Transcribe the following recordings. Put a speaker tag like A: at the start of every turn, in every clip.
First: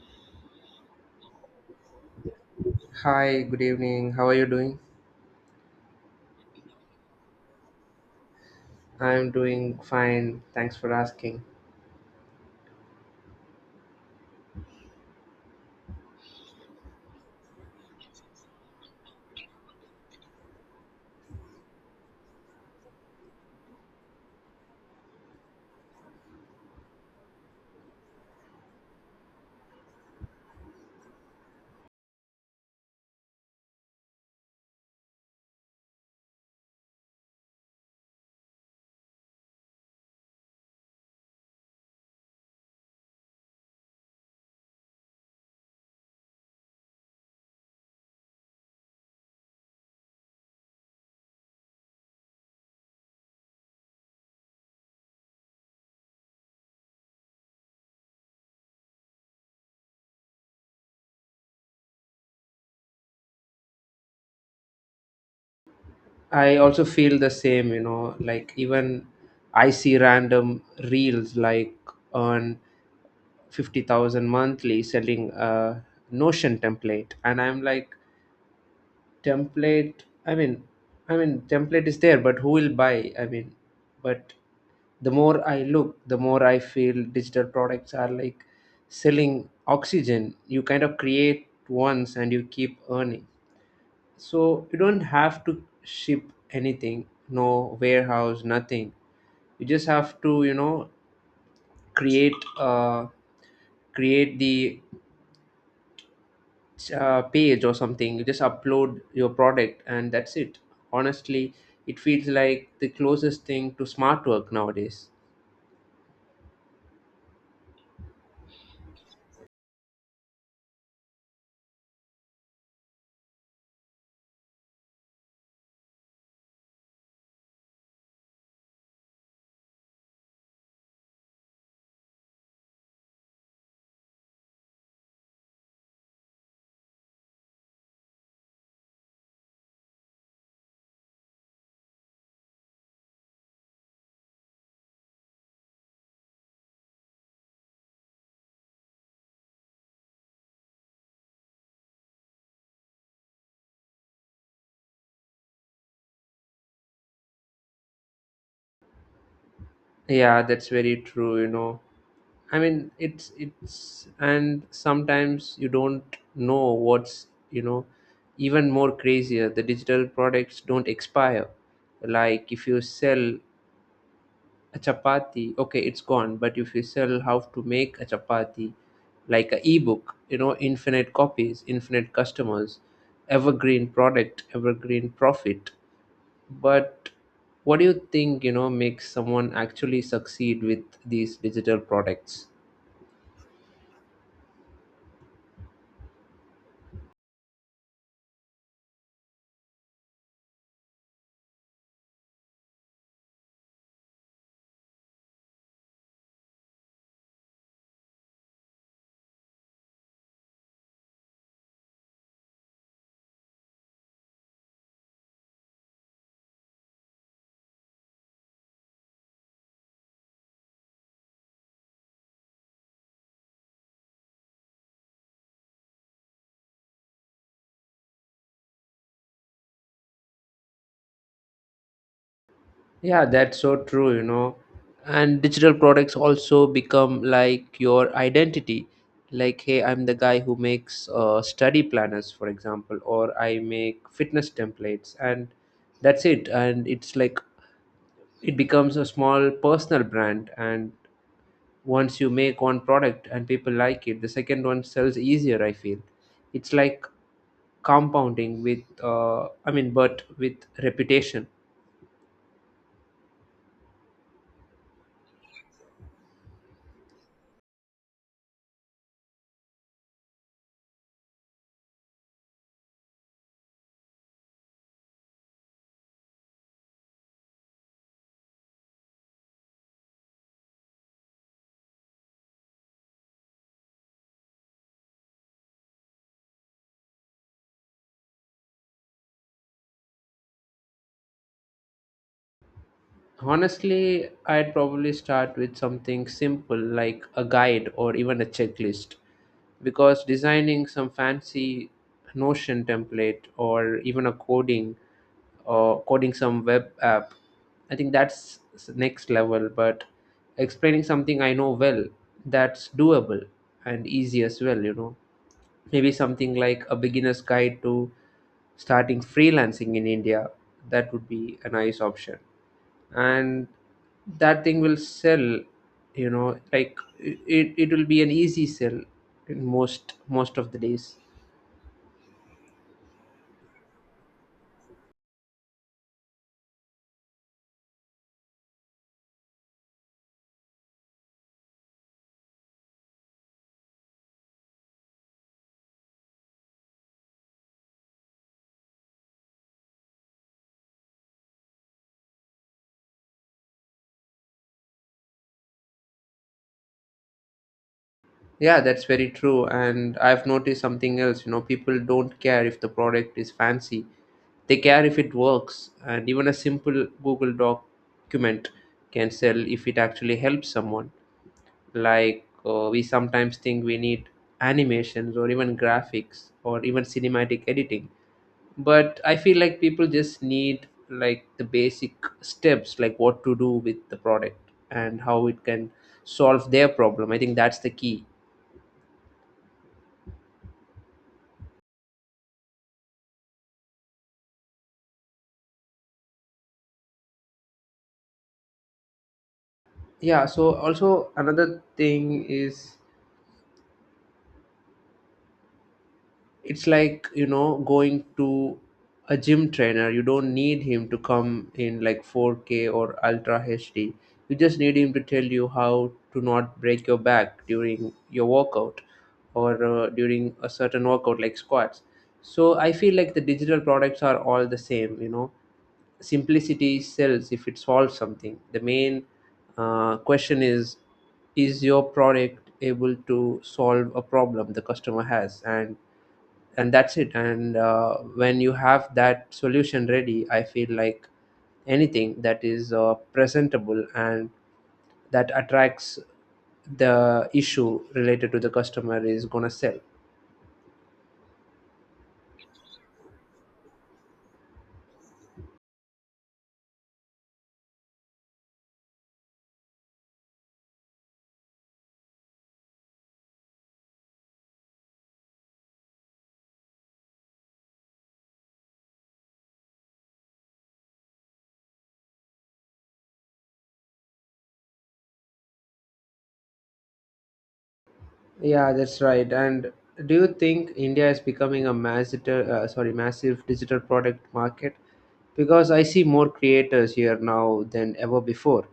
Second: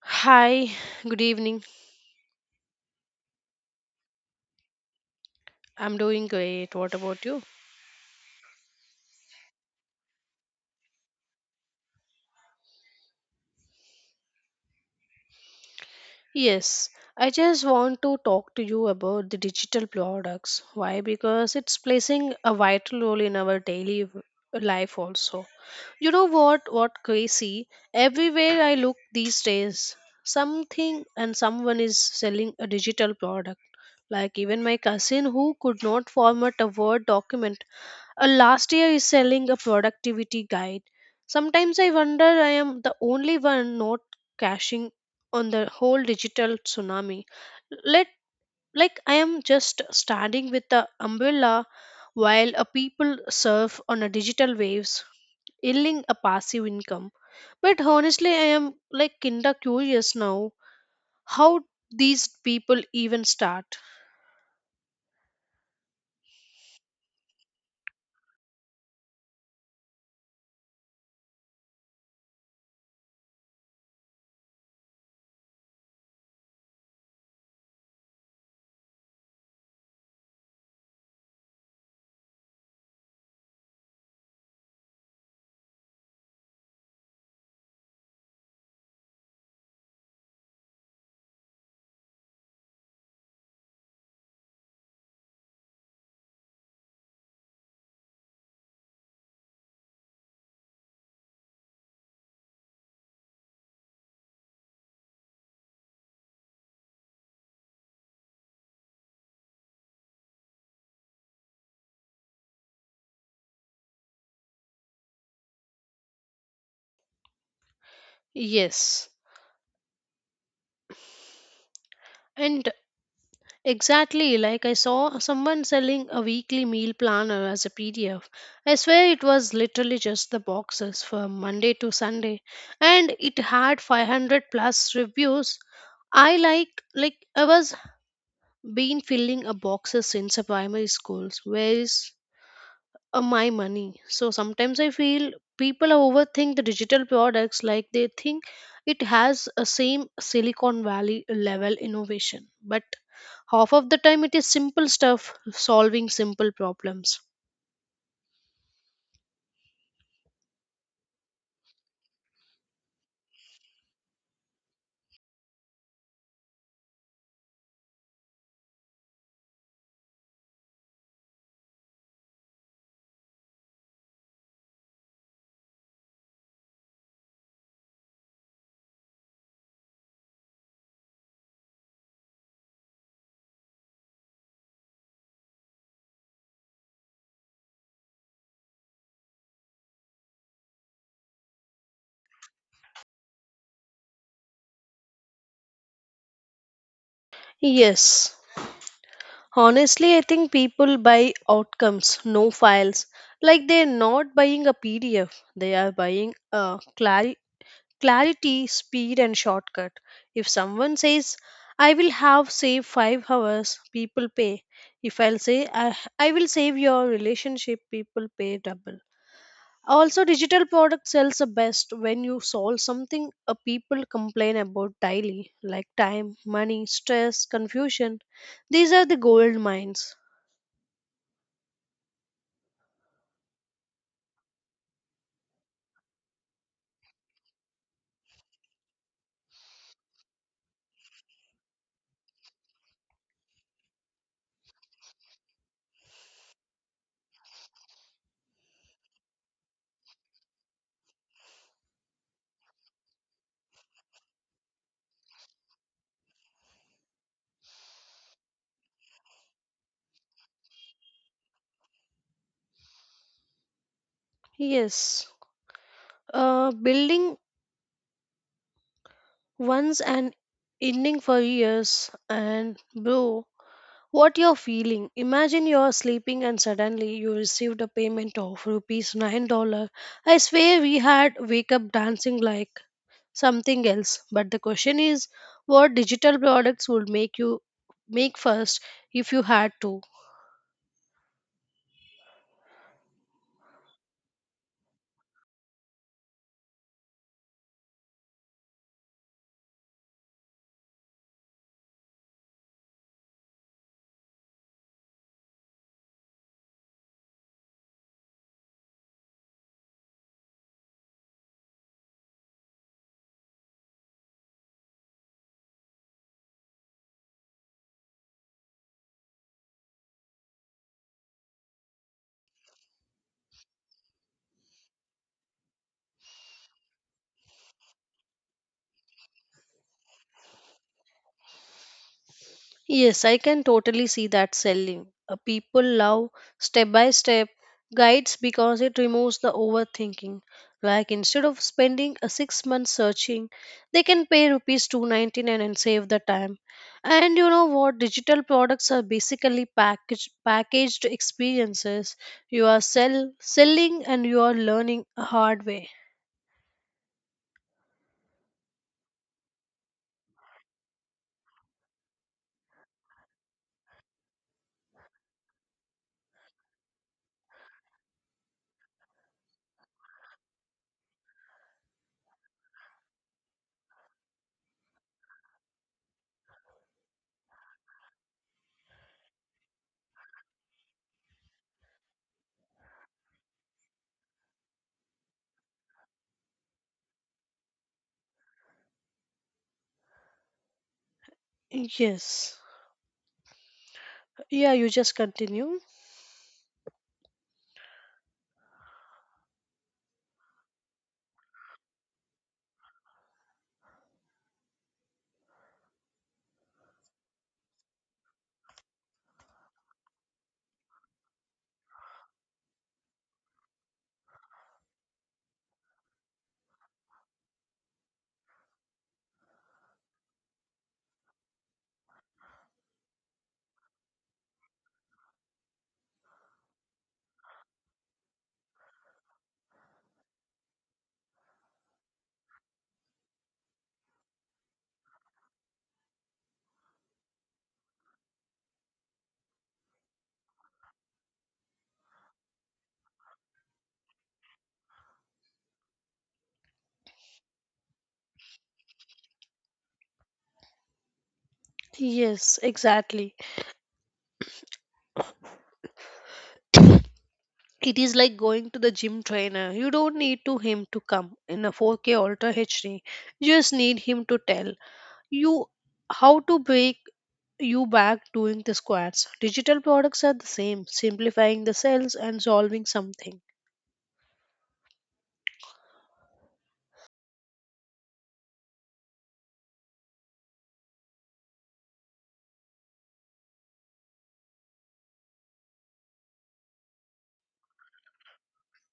A: Hi, good evening.
B: Hi, good evening. How are you doing?
A: I'm doing great. What about you?
B: I'm doing fine. Thanks for asking.
A: Yes, I just want to talk to you about the digital products. Why? Because it's placing a vital role in our daily life also. You know what? What crazy? Everywhere I look these days, something and someone is selling a digital product. Like even my cousin who could not format a Word document last year is selling a productivity guide. Sometimes I wonder I am the only one not cashing on the whole digital tsunami. Let like I am just standing with the umbrella while a people surf on a digital waves, yielding a passive income. But honestly, I am like kinda curious now how these people even start.
B: I also feel the same, you know, like even I see random reels like on 50,000 monthly selling a Notion template and I'm like template, I mean, I mean template is there but who will buy? I mean, but the more I look, the more I feel digital products are like selling oxygen. You kind of create once and you keep earning. So you don't have to ship anything, no warehouse, nothing. You just have to, you know, create uh, create the page or something. You just upload your product and that's it. Honestly, it feels like the closest thing to smart work nowadays.
A: Yes. And exactly, like I saw someone selling a weekly meal planner as a PDF. I swear it was literally just the boxes for Monday to Sunday and it had 500 plus reviews. I like I was been filling a boxes since a primary schools. Where is my money? So sometimes I feel people overthink the digital products like they think it has a same Silicon Valley level innovation, but half of the time, it is simple stuff, solving simple problems.
B: Yeah, that's very true. You know, I mean, it's and sometimes you don't know what's you know even more crazier. The digital products don't expire. Like if you sell a chapati, okay, it's gone. But if you sell how to make a chapati, like a ebook, you know, infinite copies, infinite customers, evergreen product, evergreen profit. But what do you think you know makes someone actually succeed with these digital products?
A: Yes. Honestly, I think people buy outcomes, no files. Like they're not buying a PDF, they are buying a clarity, speed, and shortcut. If someone says, I will have save 5 hours, people pay. If I'll say, I will save your relationship, people pay double. Also, digital product sells the best when you solve something a people complain about daily, like time, money, stress, confusion. These are the gold mines.
B: Yeah, that's so true, you know. And digital products also become like your identity. Like, hey, I'm the guy who makes study planners, for example, or I make fitness templates, and that's it. And it's like it becomes a small personal brand. And once you make one product and people like it, the second one sells easier, I feel. It's like compounding with, but with reputation.
A: Yes, building once and ending for years. And bro, what you're feeling? Imagine you're sleeping and suddenly you received a payment of rupees $9. I swear we had wake up dancing like something else, but the question is, what digital products would make you make first if you had to?
B: Honestly, I'd probably start with something simple like a guide or even a checklist because designing some fancy Notion template or even a coding or coding some web app, I think that's s- next level. But explaining something I know well, that's doable and easy as well, you know. Maybe something like a beginner's guide to starting freelancing in India, that would be a nice option and that thing will sell, you know, like it will be an easy sell in most of the days.
A: Yes, I can totally see that selling. People love step by step guides because it removes the overthinking. Like instead of spending a 6 months searching, they can pay rupees 299 and save the time. And you know what? Digital products are basically packaged experiences. You are selling and you are learning a hard way.
B: Yeah, that's very true, and I've noticed something else, you know, people don't care if the product is fancy, they care if it works, and even a simple Google document can sell if it actually helps someone. Like we sometimes think we need animations or even graphics or even cinematic editing, but I feel like people just need like the basic steps, like what to do with the product and how it can solve their problem. I think that's the key.
A: Yes. Yeah, you just continue.
B: Yeah, so also another thing is it's like, you know, going to a gym trainer, you don't need him to come in like 4K or ultra hd, you just need him to tell you how to not break your back during your workout or during a certain workout like squats. So I feel like the digital products are all the same, you know, simplicity sells if it solves something. The main question is your product able to solve a problem the customer has? And that's it. And when you have that solution ready, I feel like anything that is presentable and that attracts the issue related to the customer is going to sell.
A: Yes, exactly. It is like going to the gym trainer. You don't need to him to come in a 4K Ultra HD. You just need him to tell you how to break you back doing the squats. Digital products are the same, simplifying the cells and solving something.
B: Yeah, that's right. And do you think India is becoming a massive, massive digital product market? Because I see more creators here now than ever before.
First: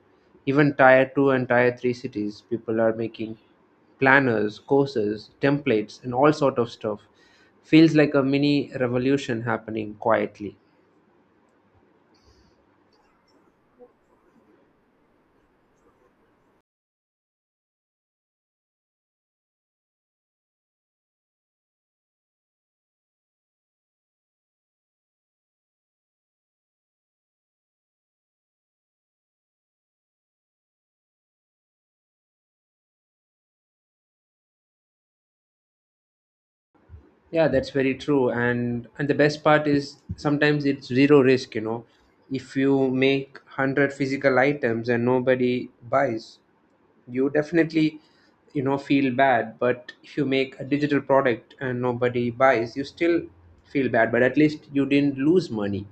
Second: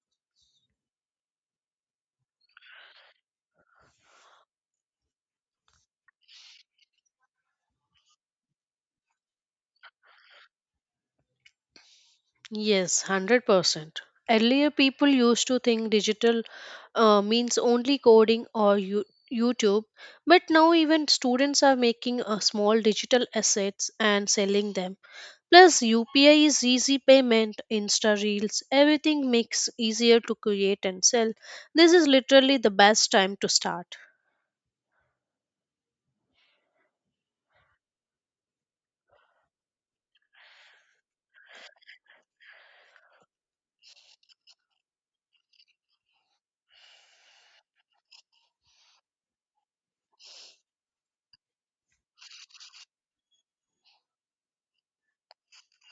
B: Even tier two and tier three cities, people are making planners, courses, templates, and all sort of stuff. Feels like a mini revolution happening quietly.
A: Yes, 100%. Earlier, people used to think digital means only coding or you, YouTube, but now even students are making small digital assets and selling them. Plus, UPI is easy payment, Insta Reels, everything makes easier to create and sell. This is literally the best time to start.
B: Yeah, that's very true. And the best part is sometimes it's zero risk, you know. If you make 100 physical items and nobody buys, you definitely you know feel bad, but if you make a digital product and nobody buys, you still feel bad, but at least you didn't lose money.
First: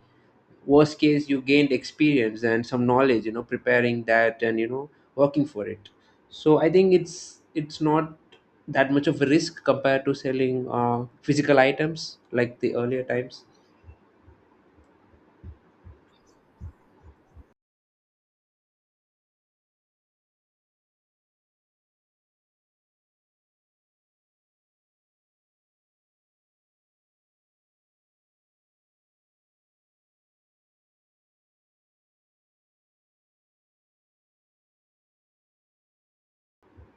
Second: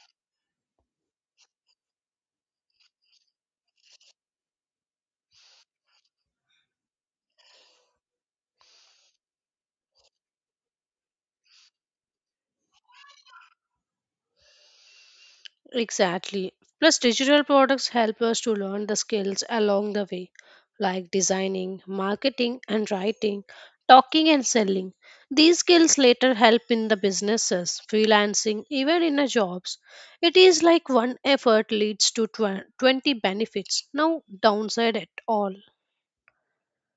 B: Worst case, you gained experience and some knowledge, you know, preparing that and you know working for it. So I think it's not that much of a risk compared to selling physical items like the earlier times.
A: Exactly. Plus, digital products help us to learn the skills along the way, like designing, marketing, and writing, talking and selling. These skills later help in the businesses, freelancing, even in the jobs. It is like one effort leads to 20 benefits, no downside at all.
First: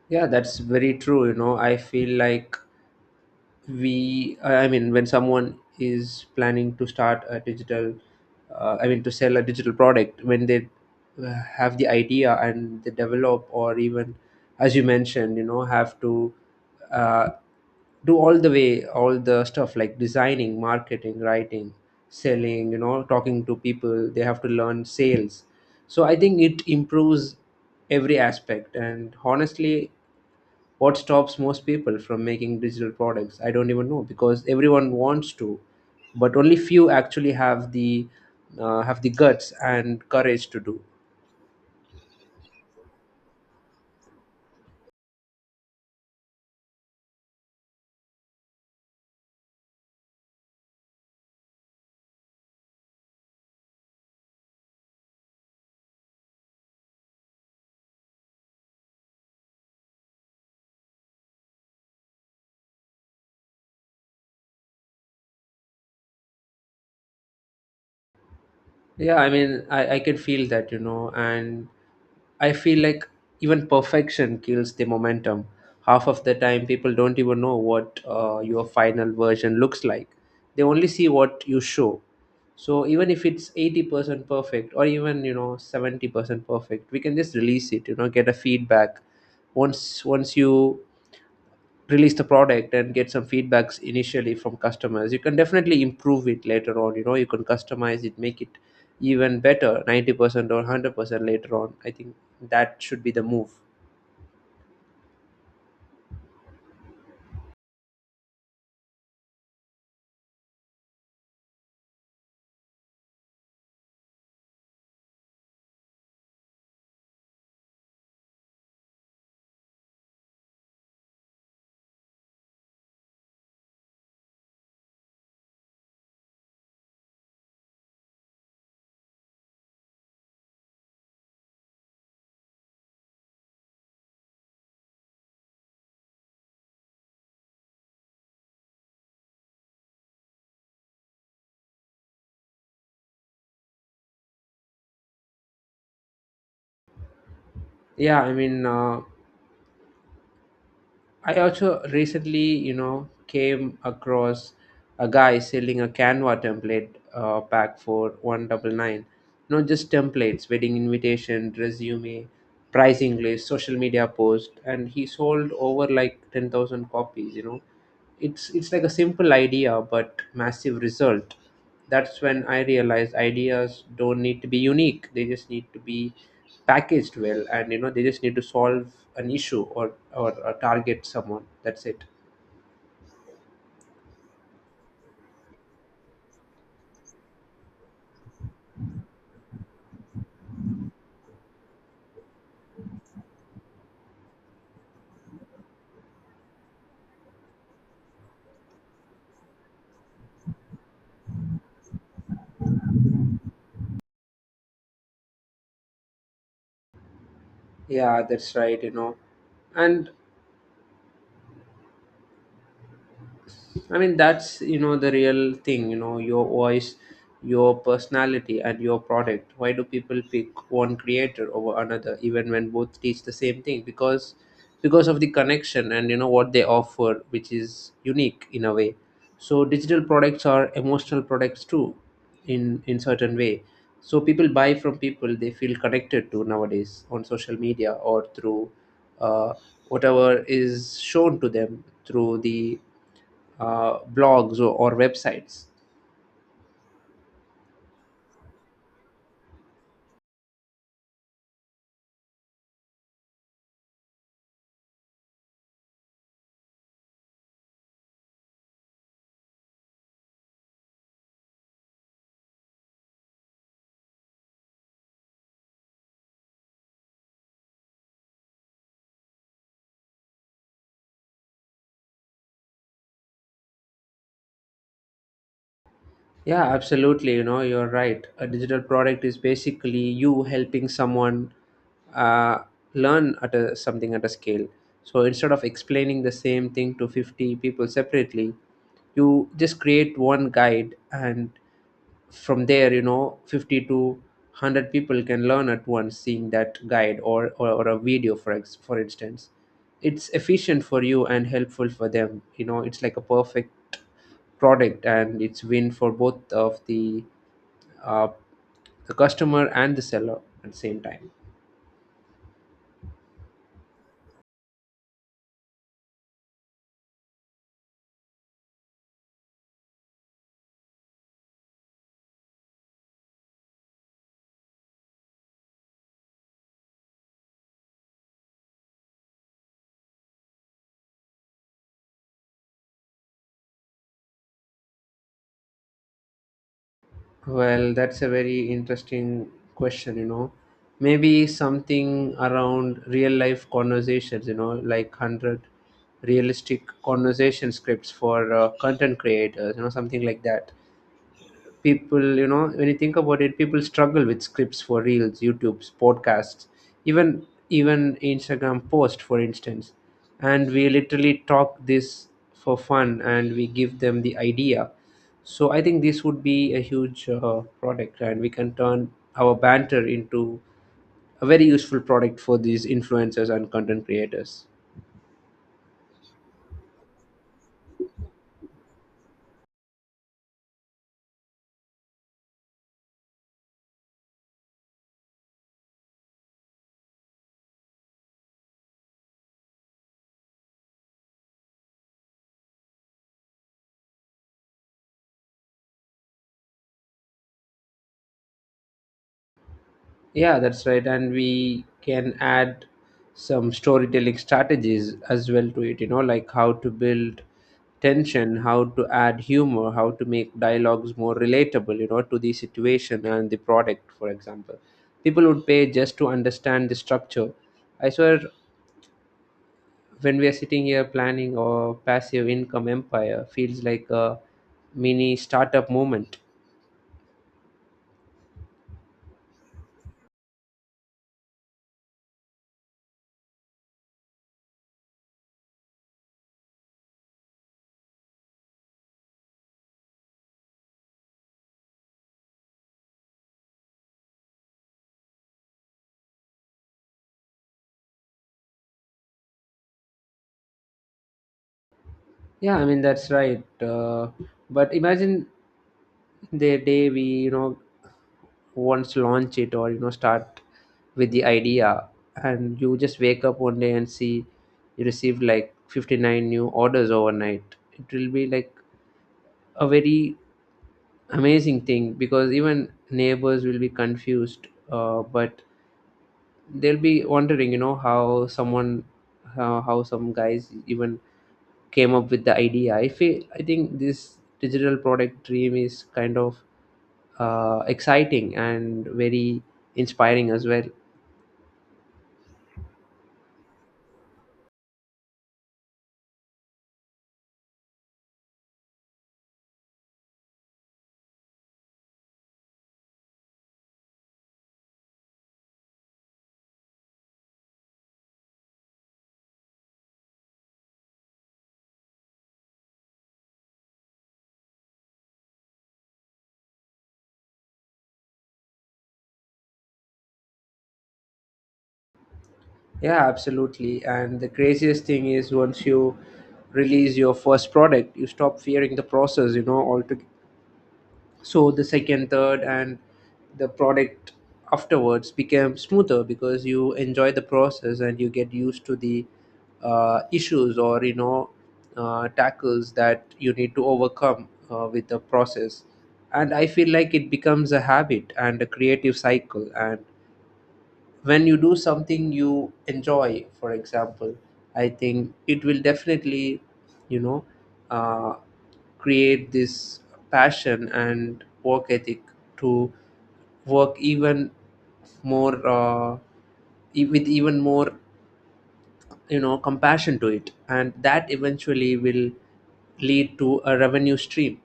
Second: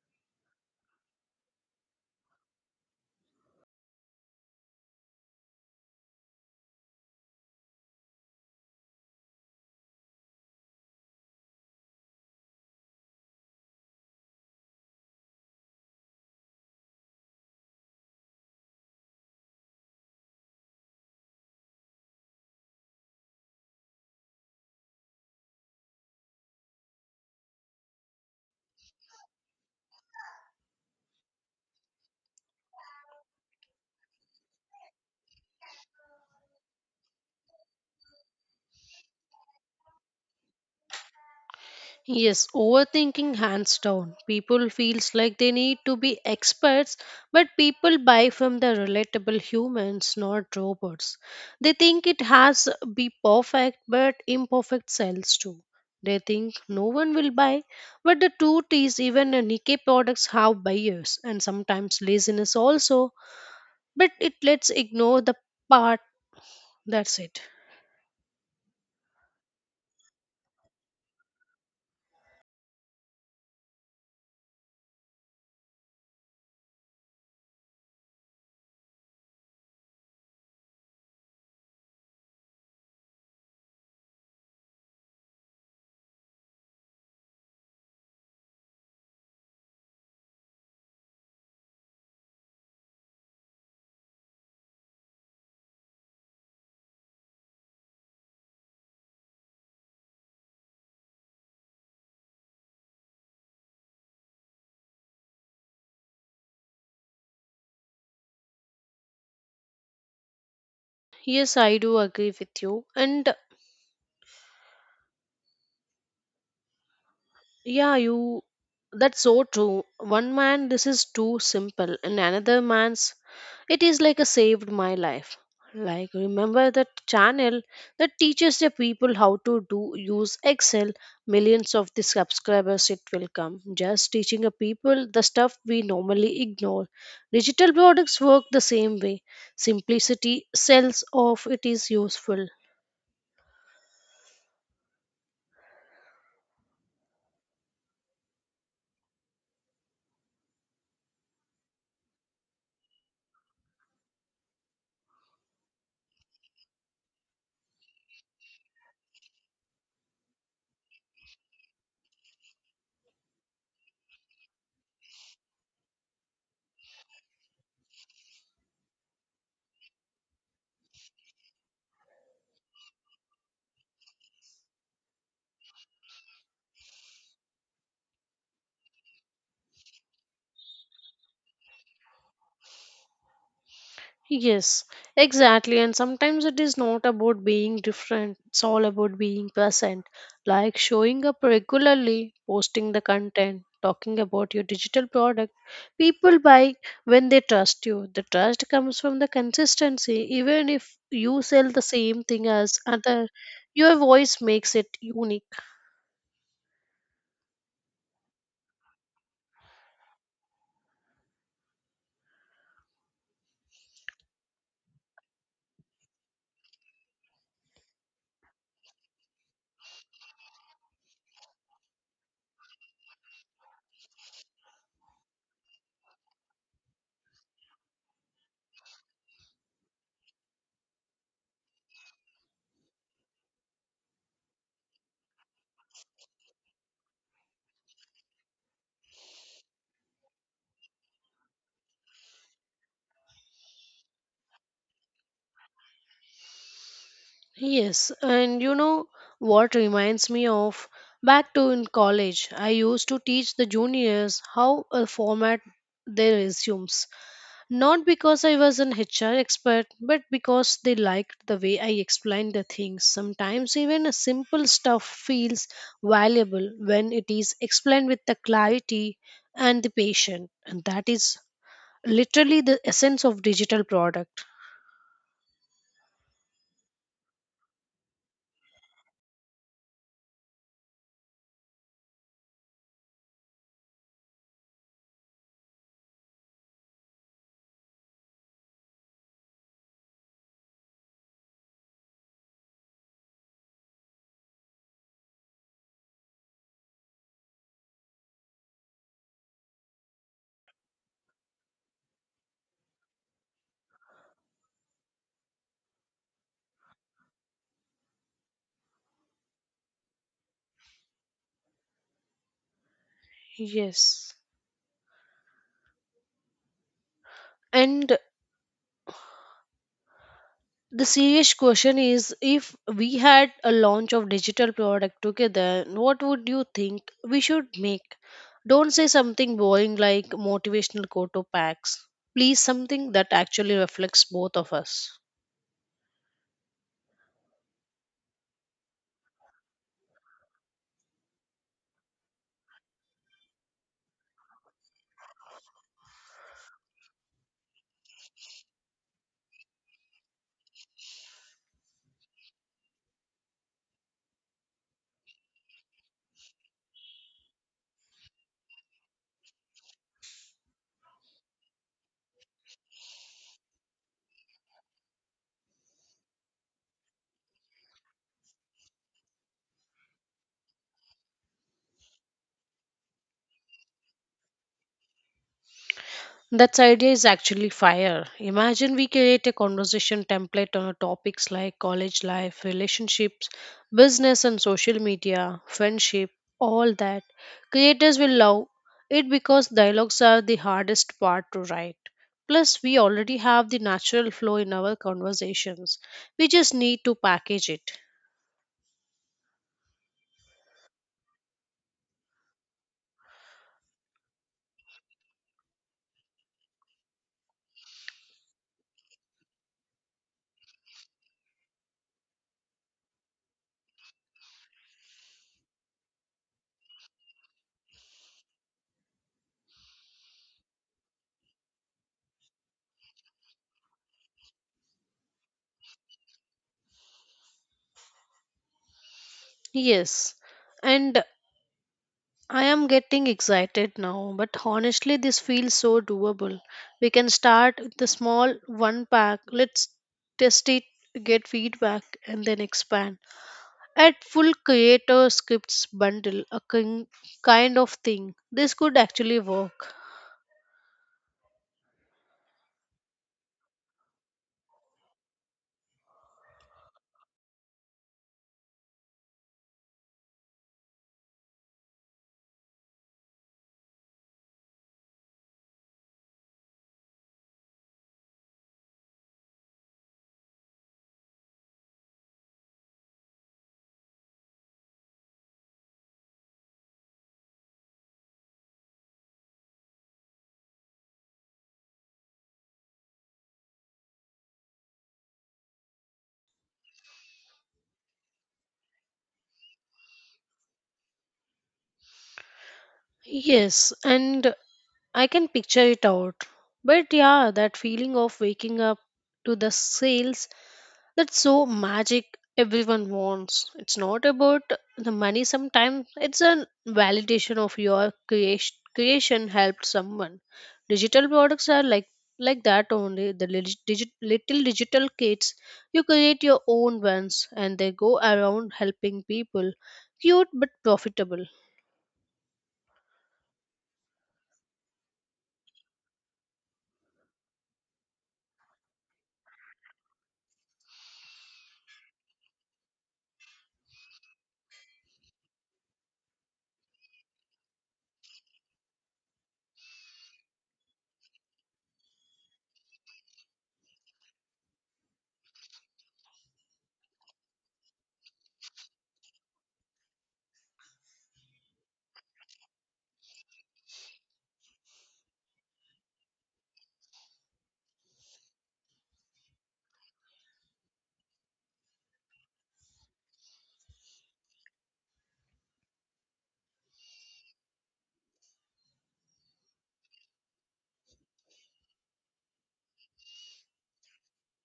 B: Yeah, that's very true, you know. I feel like we I mean, when someone is planning to start a digital I mean to sell a digital product, when they have the idea and they develop, or even as you mentioned, you know, have to uh, do all the stuff like designing, marketing, writing, selling, you know, talking to people, they have to learn sales. So I think it improves every aspect. And honestly, what stops most people from making digital products? I don't even know, because everyone wants to, but only few actually have the have the guts and courage to do.
A: Yes, overthinking hands down. People feels like they need to be experts, but people buy from the relatable humans, not robots. They think it has be perfect, but imperfect sells too. They think no one will buy, but the truth is even a Nikkei products have buyers and sometimes laziness also. But it lets ignore the part. That's it.
B: Yeah, I mean, I can feel that, you know. And I feel like even perfection kills the momentum. Half of the time people don't even know what your final version looks like, they only see what you show. So even if it's 80% perfect or even you know 70% perfect, we can just release it, you know, get a feedback. Once you release the product and get some feedbacks initially from customers, you can definitely improve it later on, you know. You can customize it, make it even better 90% or 100% later on. I think that should be the move.
A: Yes, I do agree with you. And yeah, you. That's so true. One man, this is too simple, and another man's, it is like a saved my life. Like, remember that channel that teaches the people how to do use Excel. Millions of the subscribers it will come. Just teaching a people the stuff we normally ignore. Digital products work the same way. Simplicity sells off. It is useful.
B: Yeah, I mean, I also recently, you know, came across a guy selling a Canva template pack for 199. Not just templates, wedding invitation, resume, pricing list, social media post, and he sold over like 10,000 copies. You know, it's like a simple idea but massive result. That's when I realized ideas don't need to be unique, they just need to be packaged well, and you know, they just need to solve an issue or or target someone. That's it.
A: Yes, exactly. And sometimes it is not about being different, it's all about being present, like showing up regularly, posting the content, talking about your digital product. People buy when they trust you. The trust comes from the consistency. Even if you sell the same thing as other, your voice makes it unique.
B: Yeah, that's right, you know. And I mean, that's you know the real thing. You know, your voice, your personality, and your product. Why do people pick one creator over another, even when both teach the same thing? Because of the connection and you know what they offer, which is unique in a way. So digital products are emotional products too, in certain way. So people buy from people they feel connected to nowadays on social media or through uh, whatever is shown to them through the blogs or websites.
A: Yes, and you know what reminds me of back to in college, I used to teach the juniors how a format their resumes. Not because I was an HR expert, but because they liked the way I explained the things. Sometimes even a simple stuff feels valuable when it is explained with the clarity and the patience, and that is literally the essence of digital product.
B: Yeah, absolutely. You know, you're right. A digital product is basically you helping someone uh, learn at a, something at a scale. So instead of explaining the same thing to 50 people separately, you just create one guide, and from there, you know, 50 to 100 people can learn at once seeing that guide or or a video for for instance. It's efficient for you and helpful for them, you know. It's like a perfect product and it's win for both of uh, the customer and the seller at the same time.
A: Yes. And the serious question is, if we had a launch of digital product together, what would you think we should make? Don't say something boring like motivational quote or packs. Please, something that actually reflects both of us.
B: Well, that's a very interesting question, you know. Maybe something around real life conversations, you know, like 100 realistic conversation scripts for content creators, you know, something like that. People, you know, when you think about it, people struggle with scripts for reels, youtubes, podcasts, even even Instagram post for instance. And we literally talk this for fun and we give them the idea. So I think this would be a huge product, and we can turn our banter into a very useful product for these influencers and content creators.
A: That idea is actually fire. Imagine we create a conversation template on topics like college life, relationships, business and social media, friendship, all that. Creators will love it because dialogues are the hardest part to write. Plus, we already have the natural flow in our conversations. We just need to package it.
B: Yeah, that's right. And we can add some storytelling strategies as well to it, you know, like how to build tension, how to add humor, how to make dialogues more relatable, you know, to the situation and the product, for example. People would pay just to understand the structure. I swear, when we are sitting here planning or passive income empire, feels like a mini startup moment.
A: Yes. And I am getting excited now, but honestly, this feels so doable. We can start with the small one pack. Let's test it, get feedback, and then expand. At full creator scripts bundle, a kind of thing. This could actually work.
B: Yeah, I mean, that's right. But imagine the day we you know once launch it, or you know, start with the idea, and you just wake up one day and see you received like 59 new orders overnight. It will be like a very amazing thing, because even neighbors will be confused, but they'll be wondering, you know, how someone how some guys even came up with the idea. I feel, I think this digital product dream is kind of exciting and very inspiring as well.
A: Yes, and I can picture it out. But yeah, that feeling of waking up to the sales. That's so magic everyone wants. It's not about the money sometimes, it's a validation of your creation. Creation helped someone. Digital products are like that only the little digital kits you create your own ones and they go around helping people, cute but profitable.
B: Yeah, absolutely. And the craziest thing is once you release your first product, you stop fearing the process, you know, so the second third and the product afterwards became smoother because you enjoy the process and you get used to the issues or tackles that you need to overcome with the process. And I feel like it becomes a habit and a creative cycle. And when you do something you enjoy, for example, I think it will definitely, you know uh, create this passion and work ethic to work even more, with even more, you know, compassion to it, and that eventually will lead to a revenue stream.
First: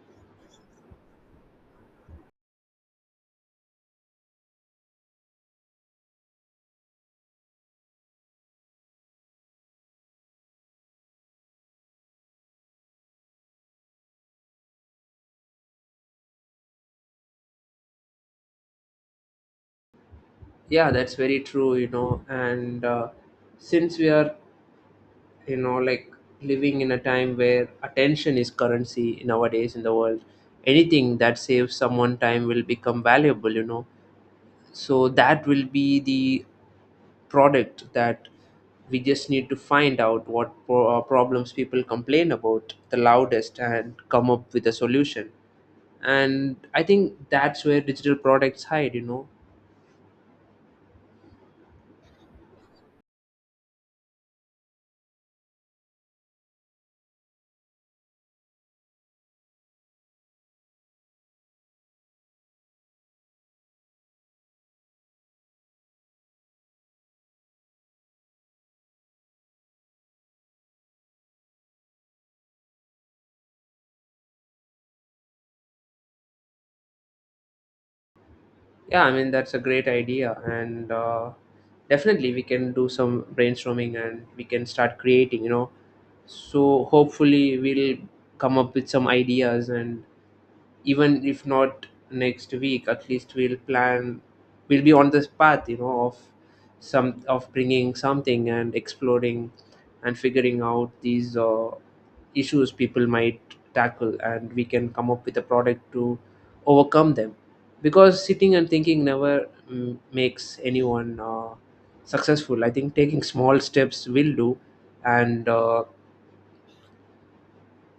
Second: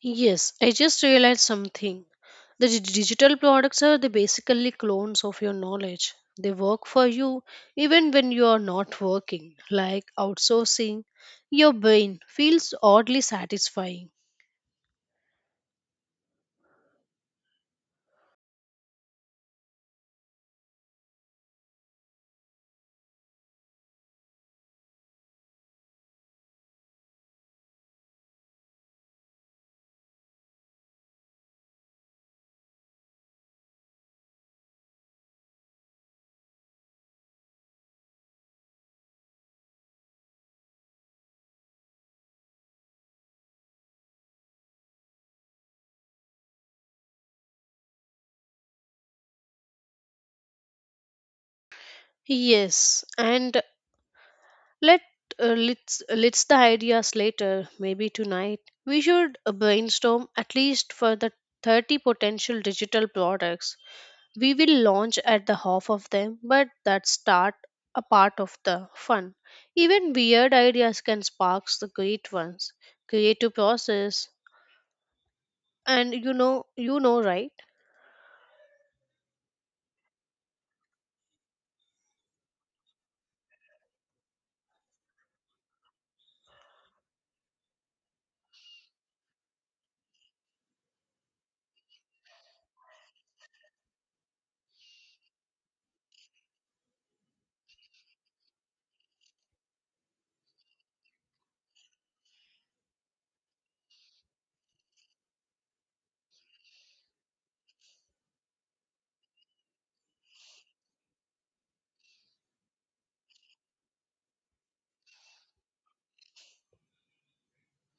A: Yes, I just realized something. The digital products are the basically clones of your knowledge. They work for you even when you are not working, like outsourcing. Your brain feels oddly satisfying.
B: Yeah, that's very true, you know. And since we are, you know, like living in a time where attention is currency nowadays in the world, anything that saves someone time will become valuable, you know. So that will be the product that we just need to find out what problems people complain about the loudest and come up with a solution. And I think that's where digital products hide, you know.
A: Yes, and let let's the ideas later. Maybe tonight we should brainstorm at least for the 30 potential digital products. We will launch at the half of them, but that's start a part of the fun. Even weird ideas can spark the great ones. Creative process. And you know, right?
B: Yeah, I mean that's a great idea, and definitely we can do some brainstorming and we can start creating. You know, so hopefully we'll come up with some ideas, and even if not next week, at least we'll plan, we'll be on this path, you know, of some of bringing something and exploring and figuring out these issues people might tackle, and we can come up with a product to overcome them. Because sitting and thinking never makes anyone successful, I think. Taking small steps will do. And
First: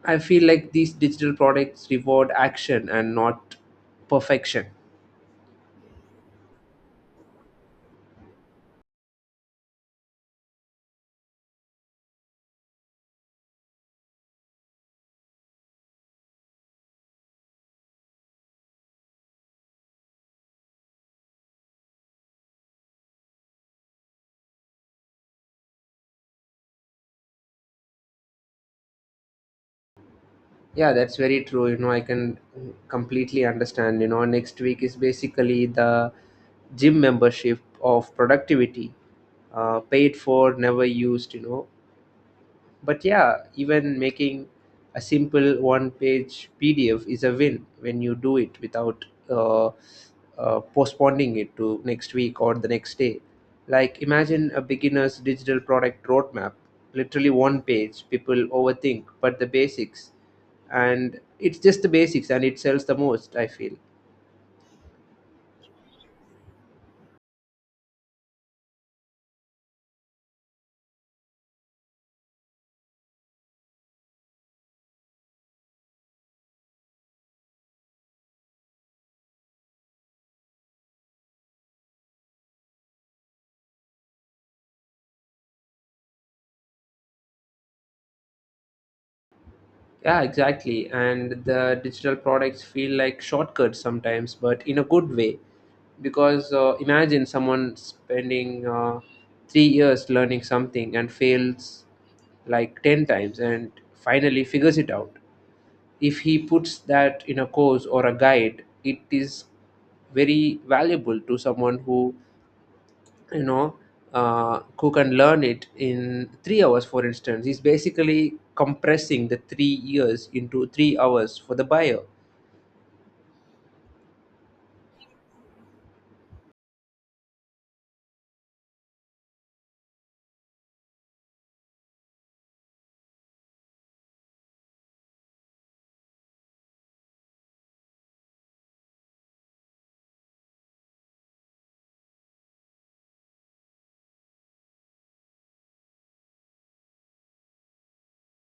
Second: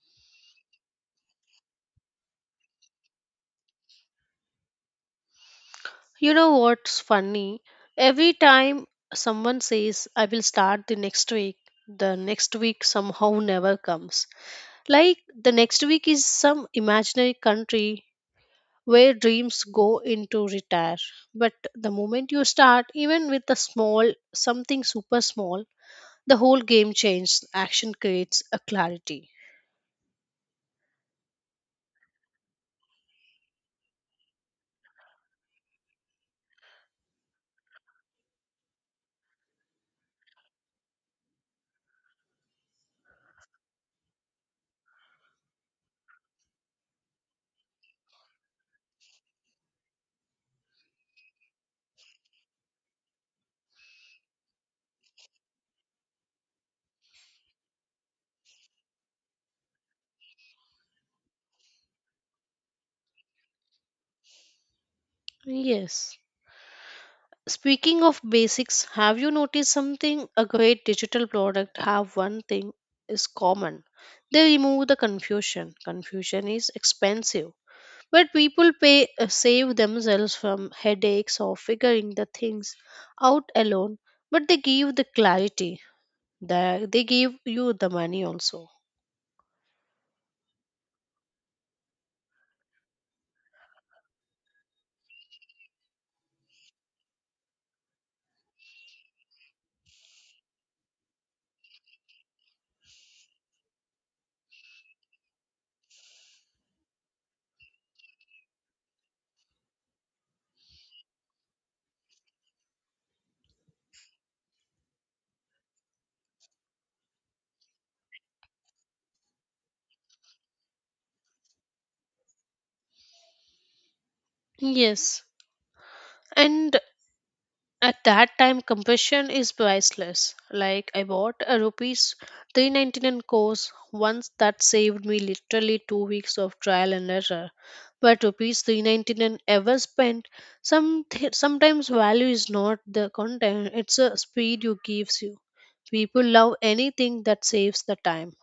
B: I feel like these digital products reward action and not perfection.
A: You know what's funny? Every time someone says I will start the next week somehow never comes. Like the next week is some imaginary country where dreams go into retire. But the moment you start, even with a small, something super small, the whole game changes. Action creates a clarity.
B: Yeah, that's very true. You know, I can completely understand. You know, next week is basically the gym membership of productivity, paid for, never used. You know, but yeah, even making a simple one page PDF is a win when you do it without postponing it to next week or the next day. Like, imagine a beginner's digital product roadmap, literally one page. People overthink, but the basics, and it's just the basics, and it sells the most, I feel.
A: Yes. Speaking of basics, have you noticed something? A great digital product have one thing is common. They remove the confusion. Confusion is expensive, but people pay save themselves from headaches or figuring the things out alone. But they give the clarity that they give you the money also.
B: Yeah, exactly. And the digital products feel like shortcuts sometimes, but in a good way. Because imagine someone spending 3 years learning something and fails like 10 times and finally figures it out. If he puts that in a course or a guide, it is very valuable to someone who, you know, who can learn it in 3 hours, for instance, is basically compressing the 3 years into 3 hours for the buyer.
A: Yes. And at that time, compassion is priceless. Like, I bought a rupees 399 course once that saved me literally 2 weeks of trial and error, but rupees 399 ever spent. Sometimes value is not the content, it's the speed you gives you. People love anything that saves the time.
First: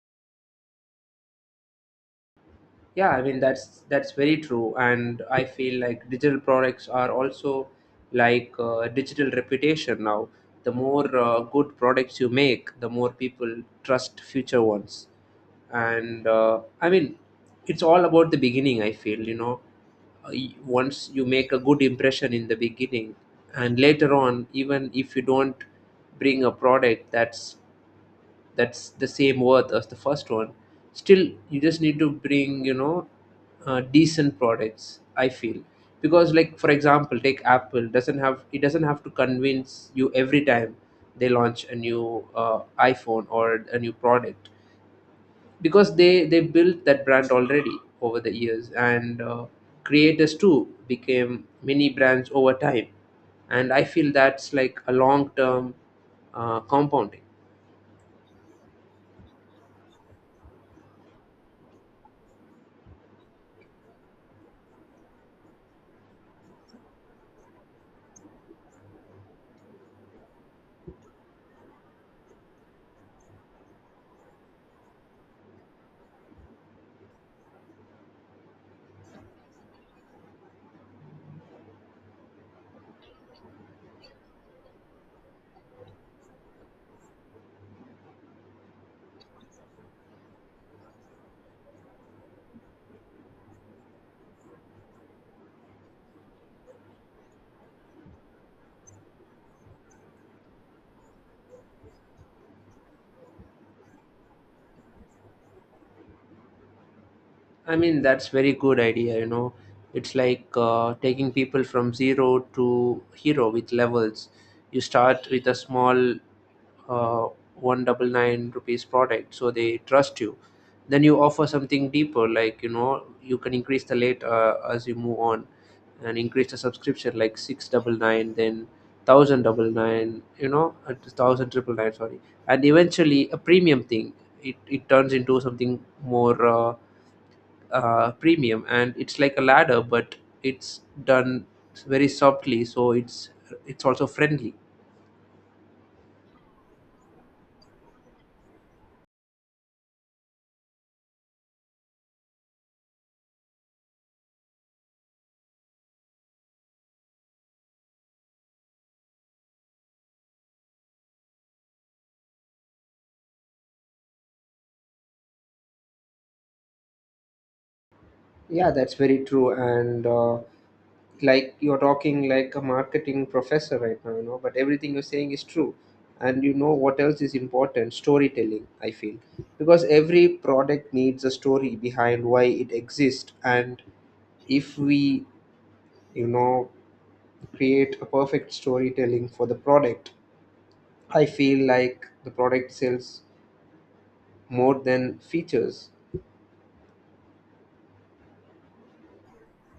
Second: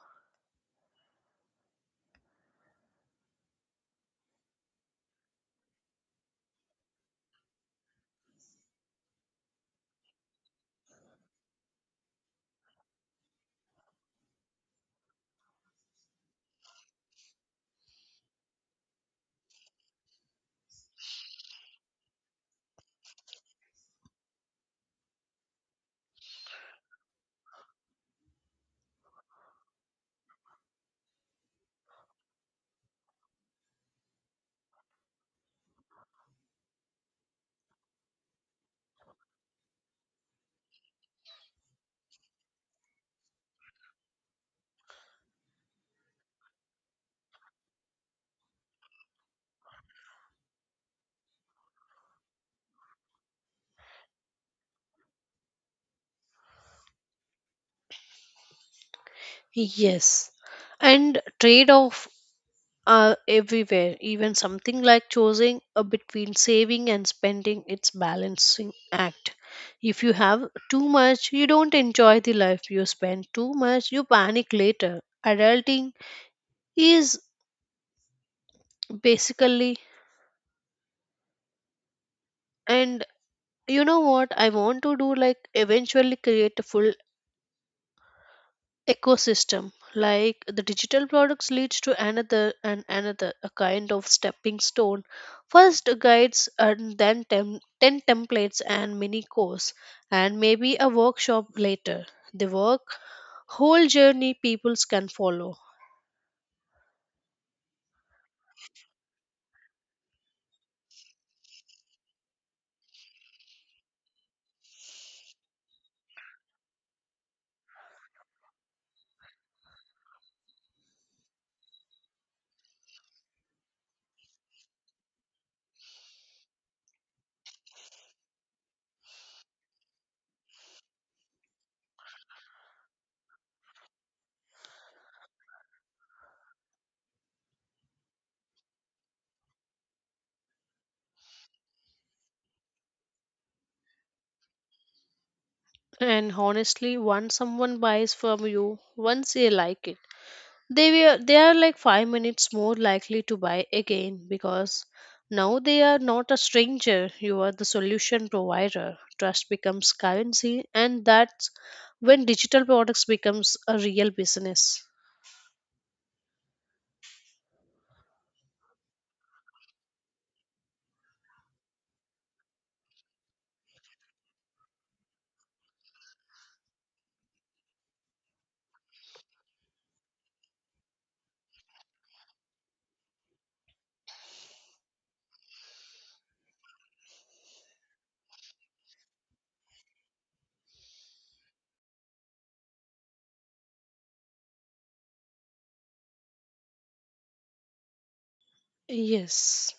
B: Yeah, I mean that's very true, and I feel like digital products are also like digital reputation now. The more good products you make, the more people trust future ones. And I mean, it's all about the beginning, I feel, you know. Once you make a good impression in the beginning, and later on, even if you don't bring a product that's the same worth as the first one, still you just need to bring, you know, decent products, I feel. Because, like for example, take Apple. Doesn't have it doesn't have to convince you every time they launch a new iPhone or a new product, because they built that brand already over the years. And creators too became mini brands over time, and I feel that's like a long term compounding.
A: Yes, and trade off everywhere. Even something like choosing between saving and spending, it's balancing act. If you have too much, you don't enjoy the life. You spend too much, you panic later. Adulting is basically, and you know what I want to do? Like eventually create a full ecosystem, like the digital products leads to another and another, a kind of stepping stone. First guides, and then 10 templates and mini course, and maybe a workshop later. The work whole journey peoples can follow.
B: I mean, that's very good idea, you know. It's like taking people from zero to hero with levels. You start with a small uh, one double nine rupees product, so they trust you. Then you offer something deeper, like, you know, you can increase the rate as you move on, and increase the subscription like six double nine, then thousand double nine, you know, thousand triple nine, sorry, and eventually a premium thing. It turns into something more. Premium. And it's like a ladder, but it's done very softly, so it's also friendly.
A: And honestly, once someone buys from you, once they like it, they are like 5 minutes more likely to buy again, because now they are not a stranger. You are the solution provider. Trust becomes currency, and that's when digital products becomes a real business.
B: Yeah, that's very true. And like you're talking like a marketing professor right now, you know, but everything you're saying is true. And you know what else is important? Storytelling, I feel. Because every product needs a story behind why it exists. And if we, you know, create a perfect storytelling for the product, I feel like the product sells more than features.
A: Yes.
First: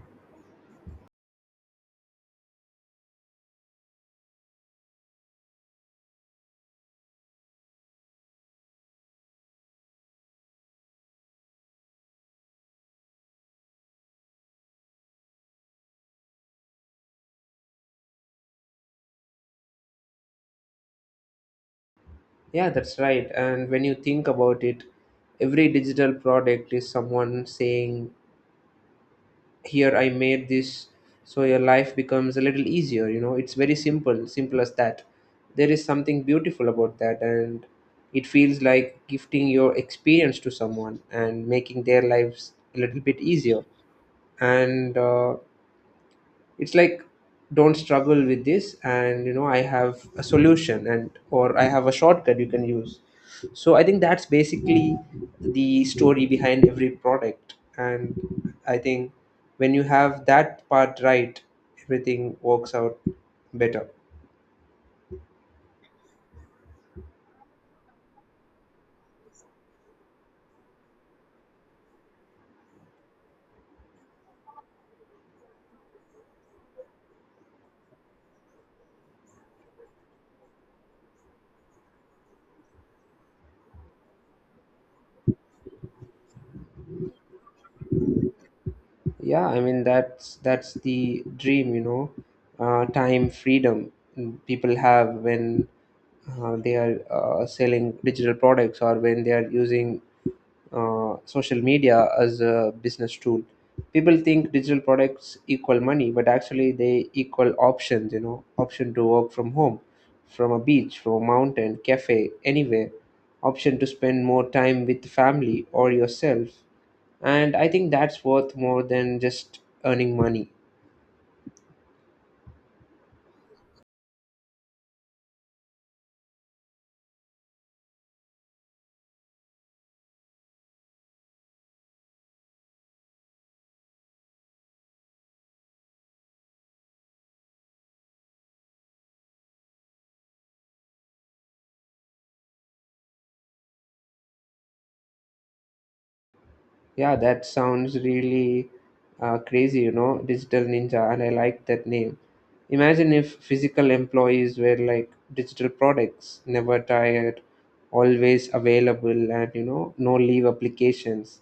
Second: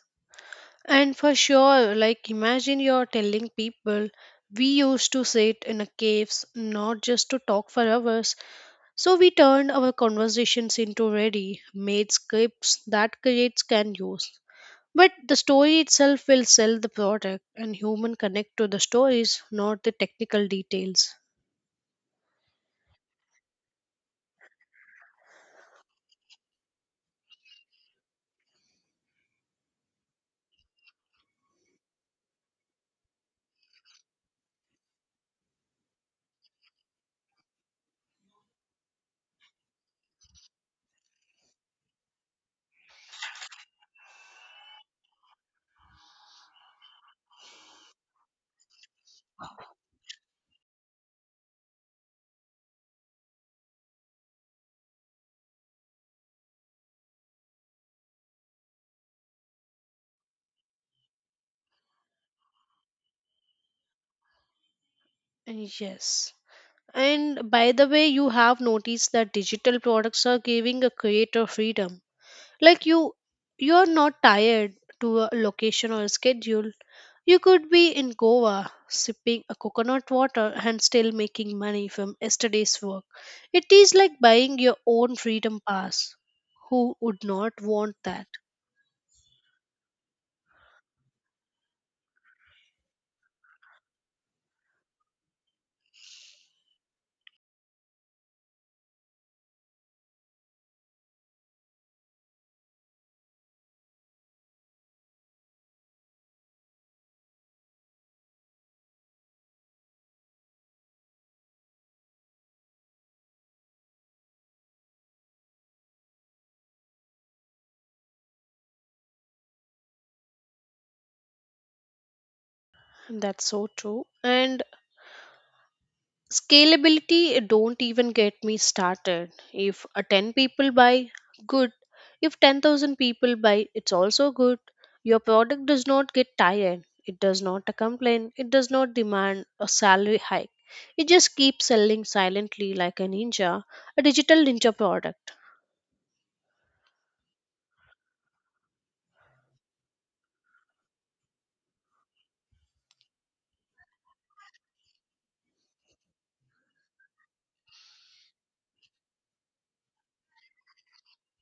A: And for sure, like imagine you're telling people we used to sit in a caves not just to talk for hours. So we turned our conversations into ready made scripts that creates can use. But the story itself will sell the product, and human connect to the stories, not the technical details.
B: Yeah, that's right. And when you think about it, every digital product is someone saying, "Here, I made this. So your life becomes a little easier." You know, it's very simple, simple as that. There is something beautiful about that. And it feels like gifting your experience to someone and making their lives a little bit easier. And it's like, don't struggle with this, and you know, I have a solution, and or I have a shortcut you can use. So I think that's basically the story behind every product, and I think when you have that part right, everything works out better.
A: Yes. And by the way, you have noticed that digital products are giving a creator freedom. Like you are not tired to a location or a schedule. You could be in Goa sipping a coconut water and still making money from yesterday's work. It is like buying your own freedom pass. Who would not want that?
B: Yeah, I mean that's the dream, you know. Time freedom people have when they are selling digital products, or when they are using social media as a business tool. People think digital products equal money, but actually they equal options. You know, option to work from home, from a beach, from a mountain, cafe, anywhere. Option to spend more time with family or yourself. And I think that's worth more than just earning money.
A: That's so true. And scalability, don't even get me started. If a 10 people buy, good. If 10,000 people buy, it's also good. Your product does not get tired. It does not complain. It does not demand a salary hike. It just keeps selling silently like a ninja, a digital ninja product.
B: Yeah, that sounds really crazy, you know. Digital Ninja, and I like that name. Imagine if physical employees were like digital products, never tired, always available, and you know, no leave applications.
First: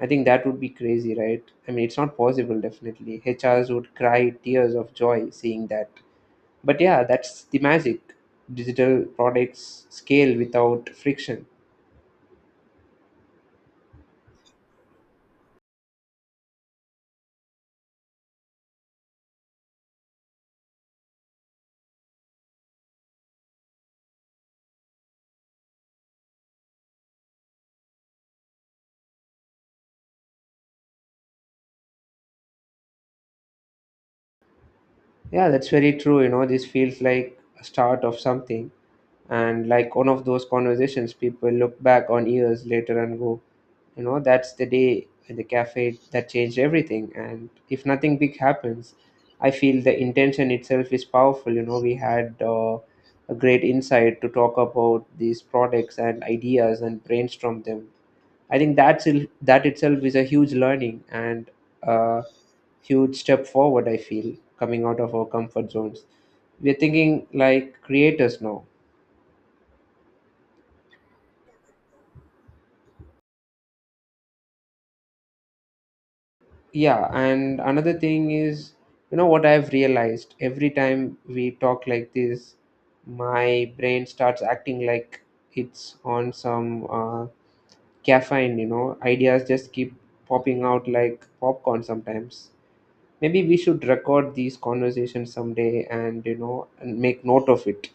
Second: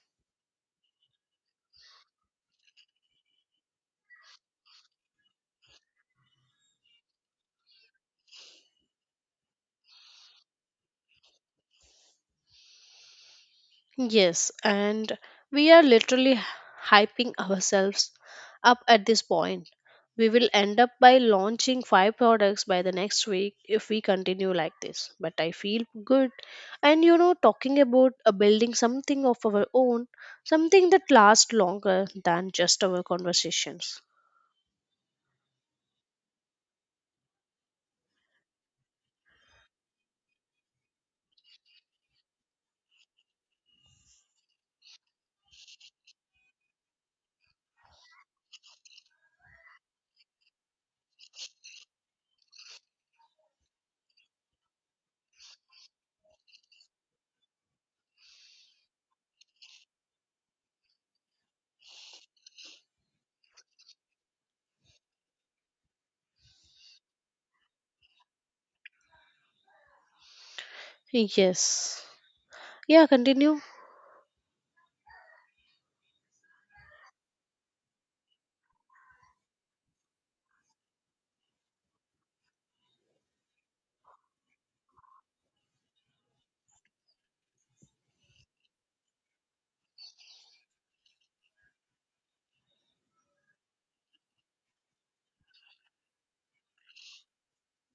B: I think that would be crazy, right? I mean, it's not possible, definitely. HRs would cry tears of joy seeing that. But yeah, that's the magic. Digital products scale without friction.
A: Yes, and we are literally hyping ourselves up at this point. We will end up by launching five products by the next week if we continue like this. But I feel good. And you know, talking about building something of our own, something that lasts longer than just our conversations.
B: Yeah, that's very true. You know, this feels like a start of something, and like one of those conversations people look back on years later and go, you know, that's the day in the cafe that changed everything. And if nothing big happens, I feel the intention itself is powerful. You know, we had a great insight to talk about these products and ideas and brainstorm them. I think that itself is a huge learning and a huge step forward, I feel, coming out of our comfort zones. We're thinking like creators now.
A: Yes. Yeah, continue.
B: Yeah, and another thing is, you know what I've realized, every time we talk like this, my brain starts acting like it's on some caffeine. You know, ideas just keep popping out like popcorn sometimes. Maybe we should record these conversations someday, and you know, and make note of it.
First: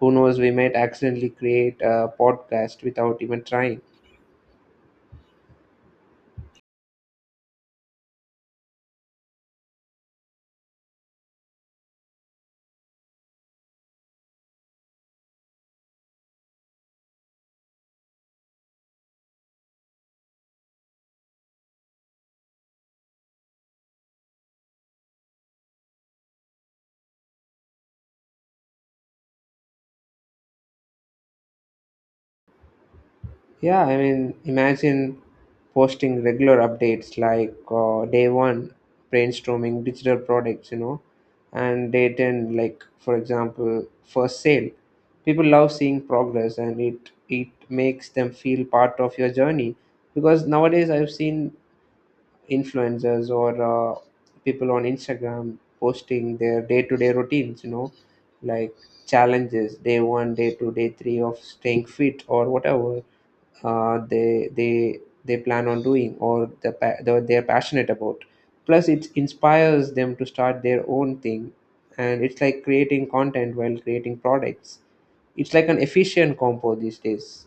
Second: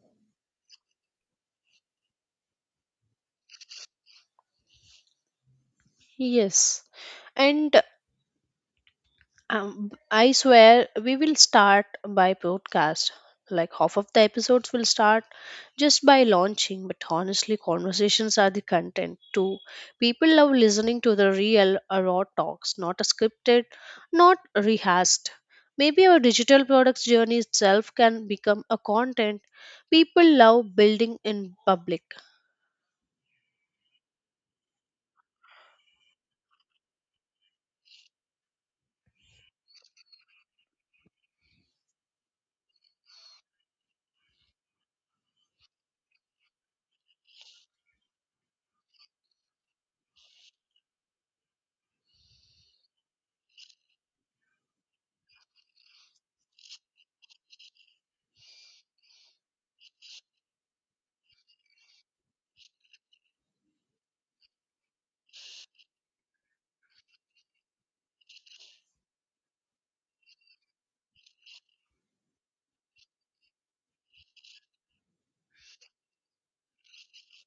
B: Who knows? We might accidentally create a podcast without even trying.
A: Yes. And I swear we will start by podcast. Like half of the episodes will start just by launching, but honestly, conversations are the content too. People love listening to the real, raw talks, not scripted, not rehearsed. Maybe our digital products journey itself can become a content people love building in public.
B: Yeah, I mean, imagine posting regular updates like day one, brainstorming digital products, you know, and day 10, like for example, first sale. People love seeing progress, and it makes them feel part of your journey. Because nowadays I've seen influencers or people on Instagram posting their day to day routines, you know, like challenges day one, day two, day three of staying fit or whatever uh, they they they plan on doing, or they're passionate about. Plus, it inspires them to start their own thing, and it's like creating content while creating products. It's like an efficient compo these days.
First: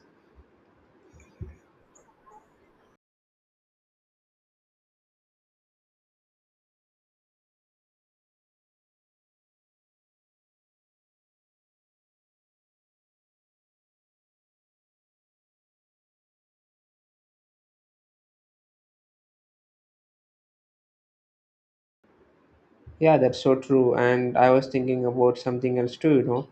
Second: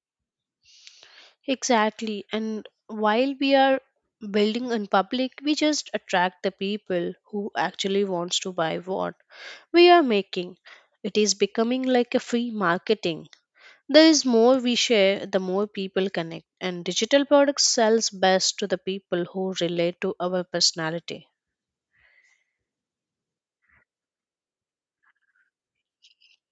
A: Exactly. And while we are building in public, we just attract the people who actually wants to buy what we are making. It is becoming like a free marketing. There is more we share, the more people connect. And digital products sells best to the people who relate to our personality.
B: Yeah, that's so true. And I was thinking about something else too, you know.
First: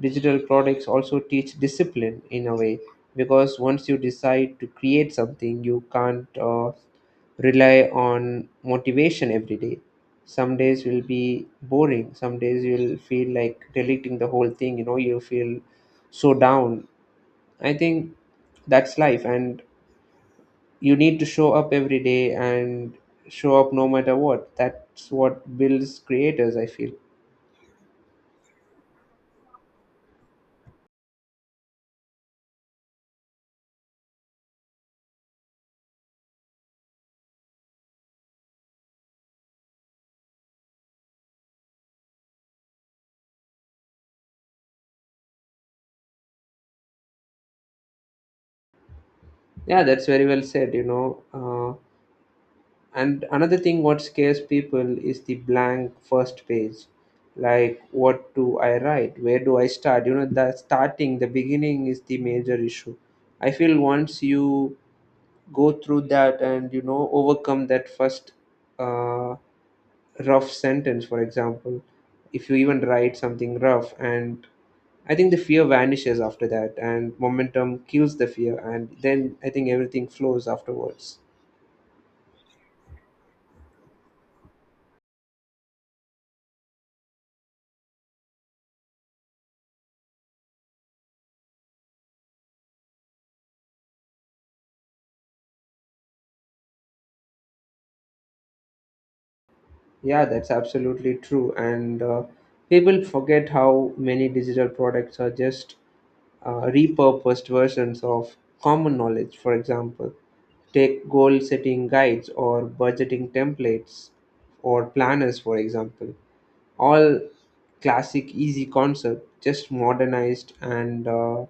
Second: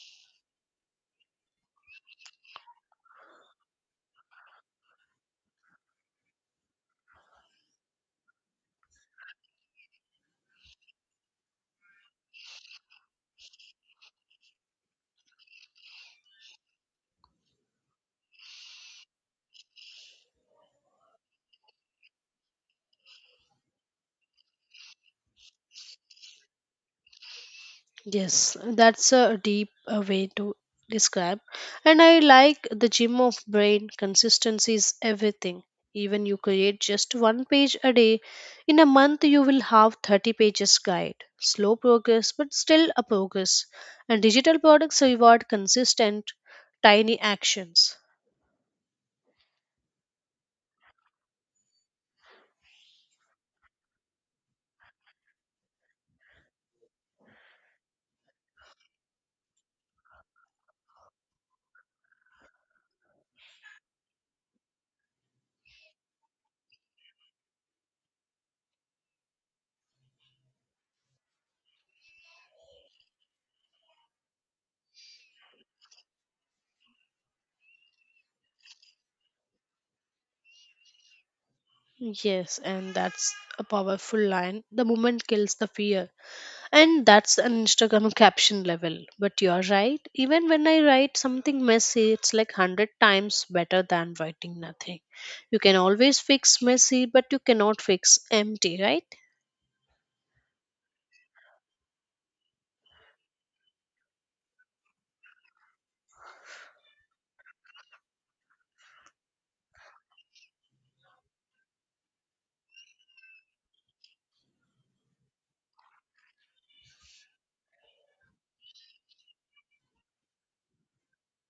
B: Digital products also teach discipline in a way, because once you decide to create something, you can't rely on motivation every day. Some days will be boring, some days you'll feel like deleting the whole thing, you know, you feel so down. I think that's life, and you need to show up every day and show up no matter what. That's what builds creators, I feel.
A: Yes, that's a deep way to describe. And I like the gym of brain. Consistency is everything. Even you create just one page a day, in a month you will have 30 pages guide. Slow progress, but still a progress. And digital products reward consistent, tiny actions.
B: Yeah, that's very well said, you know. And another thing what scares people is the blank first page. Like, what do I write? Where do I start? You know, the starting, the beginning is the major issue. I feel once you go through that and, you know, overcome that first uh, rough sentence, for example, if you even write something rough, and I think the fear vanishes after that, and momentum kills the fear, and then I think everything flows afterwards.
A: Yes, and that's a powerful line. The moment kills the fear. And that's an Instagram caption level. But you're right. Even when I write something messy, it's like 100 times better than writing nothing. You can always fix messy, but you cannot fix empty, right?
B: Yeah, that's absolutely true. And people forget how many digital products are just repurposed versions of common knowledge. For example, take goal setting guides or budgeting templates or planners, for example. All classic, easy concept, just modernized and,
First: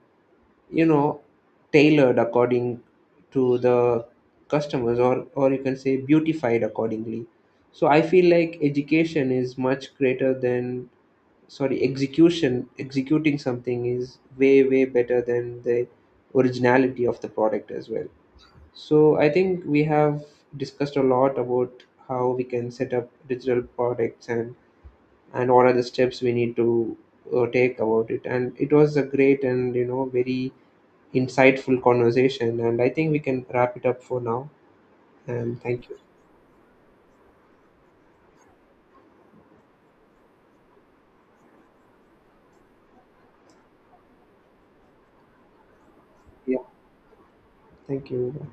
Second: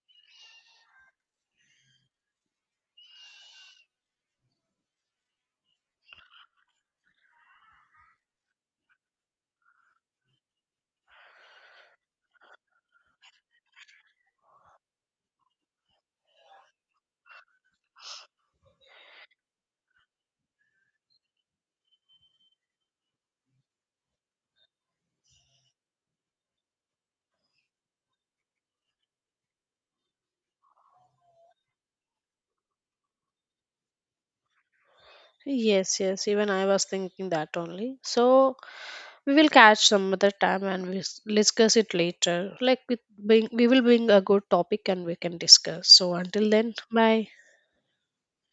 B: you know, tailored according to the customers, or you can say beautified accordingly. So I feel like education is much greater than, sorry, execution. Executing something is way way better than the originality of the product as well. So I think we have discussed a lot about how we can set up digital products, and what are the steps we need to take about it. And it was a great, and you know, very insightful conversation. And I think we can wrap it up for now. And thank you.
A: Yes, yes. Even I was thinking that only. So we will catch some other time and we discuss it later. Like with bring, we will bring a good topic and we can discuss. So until
B: Yeah,
A: then, bye.
B: thank you.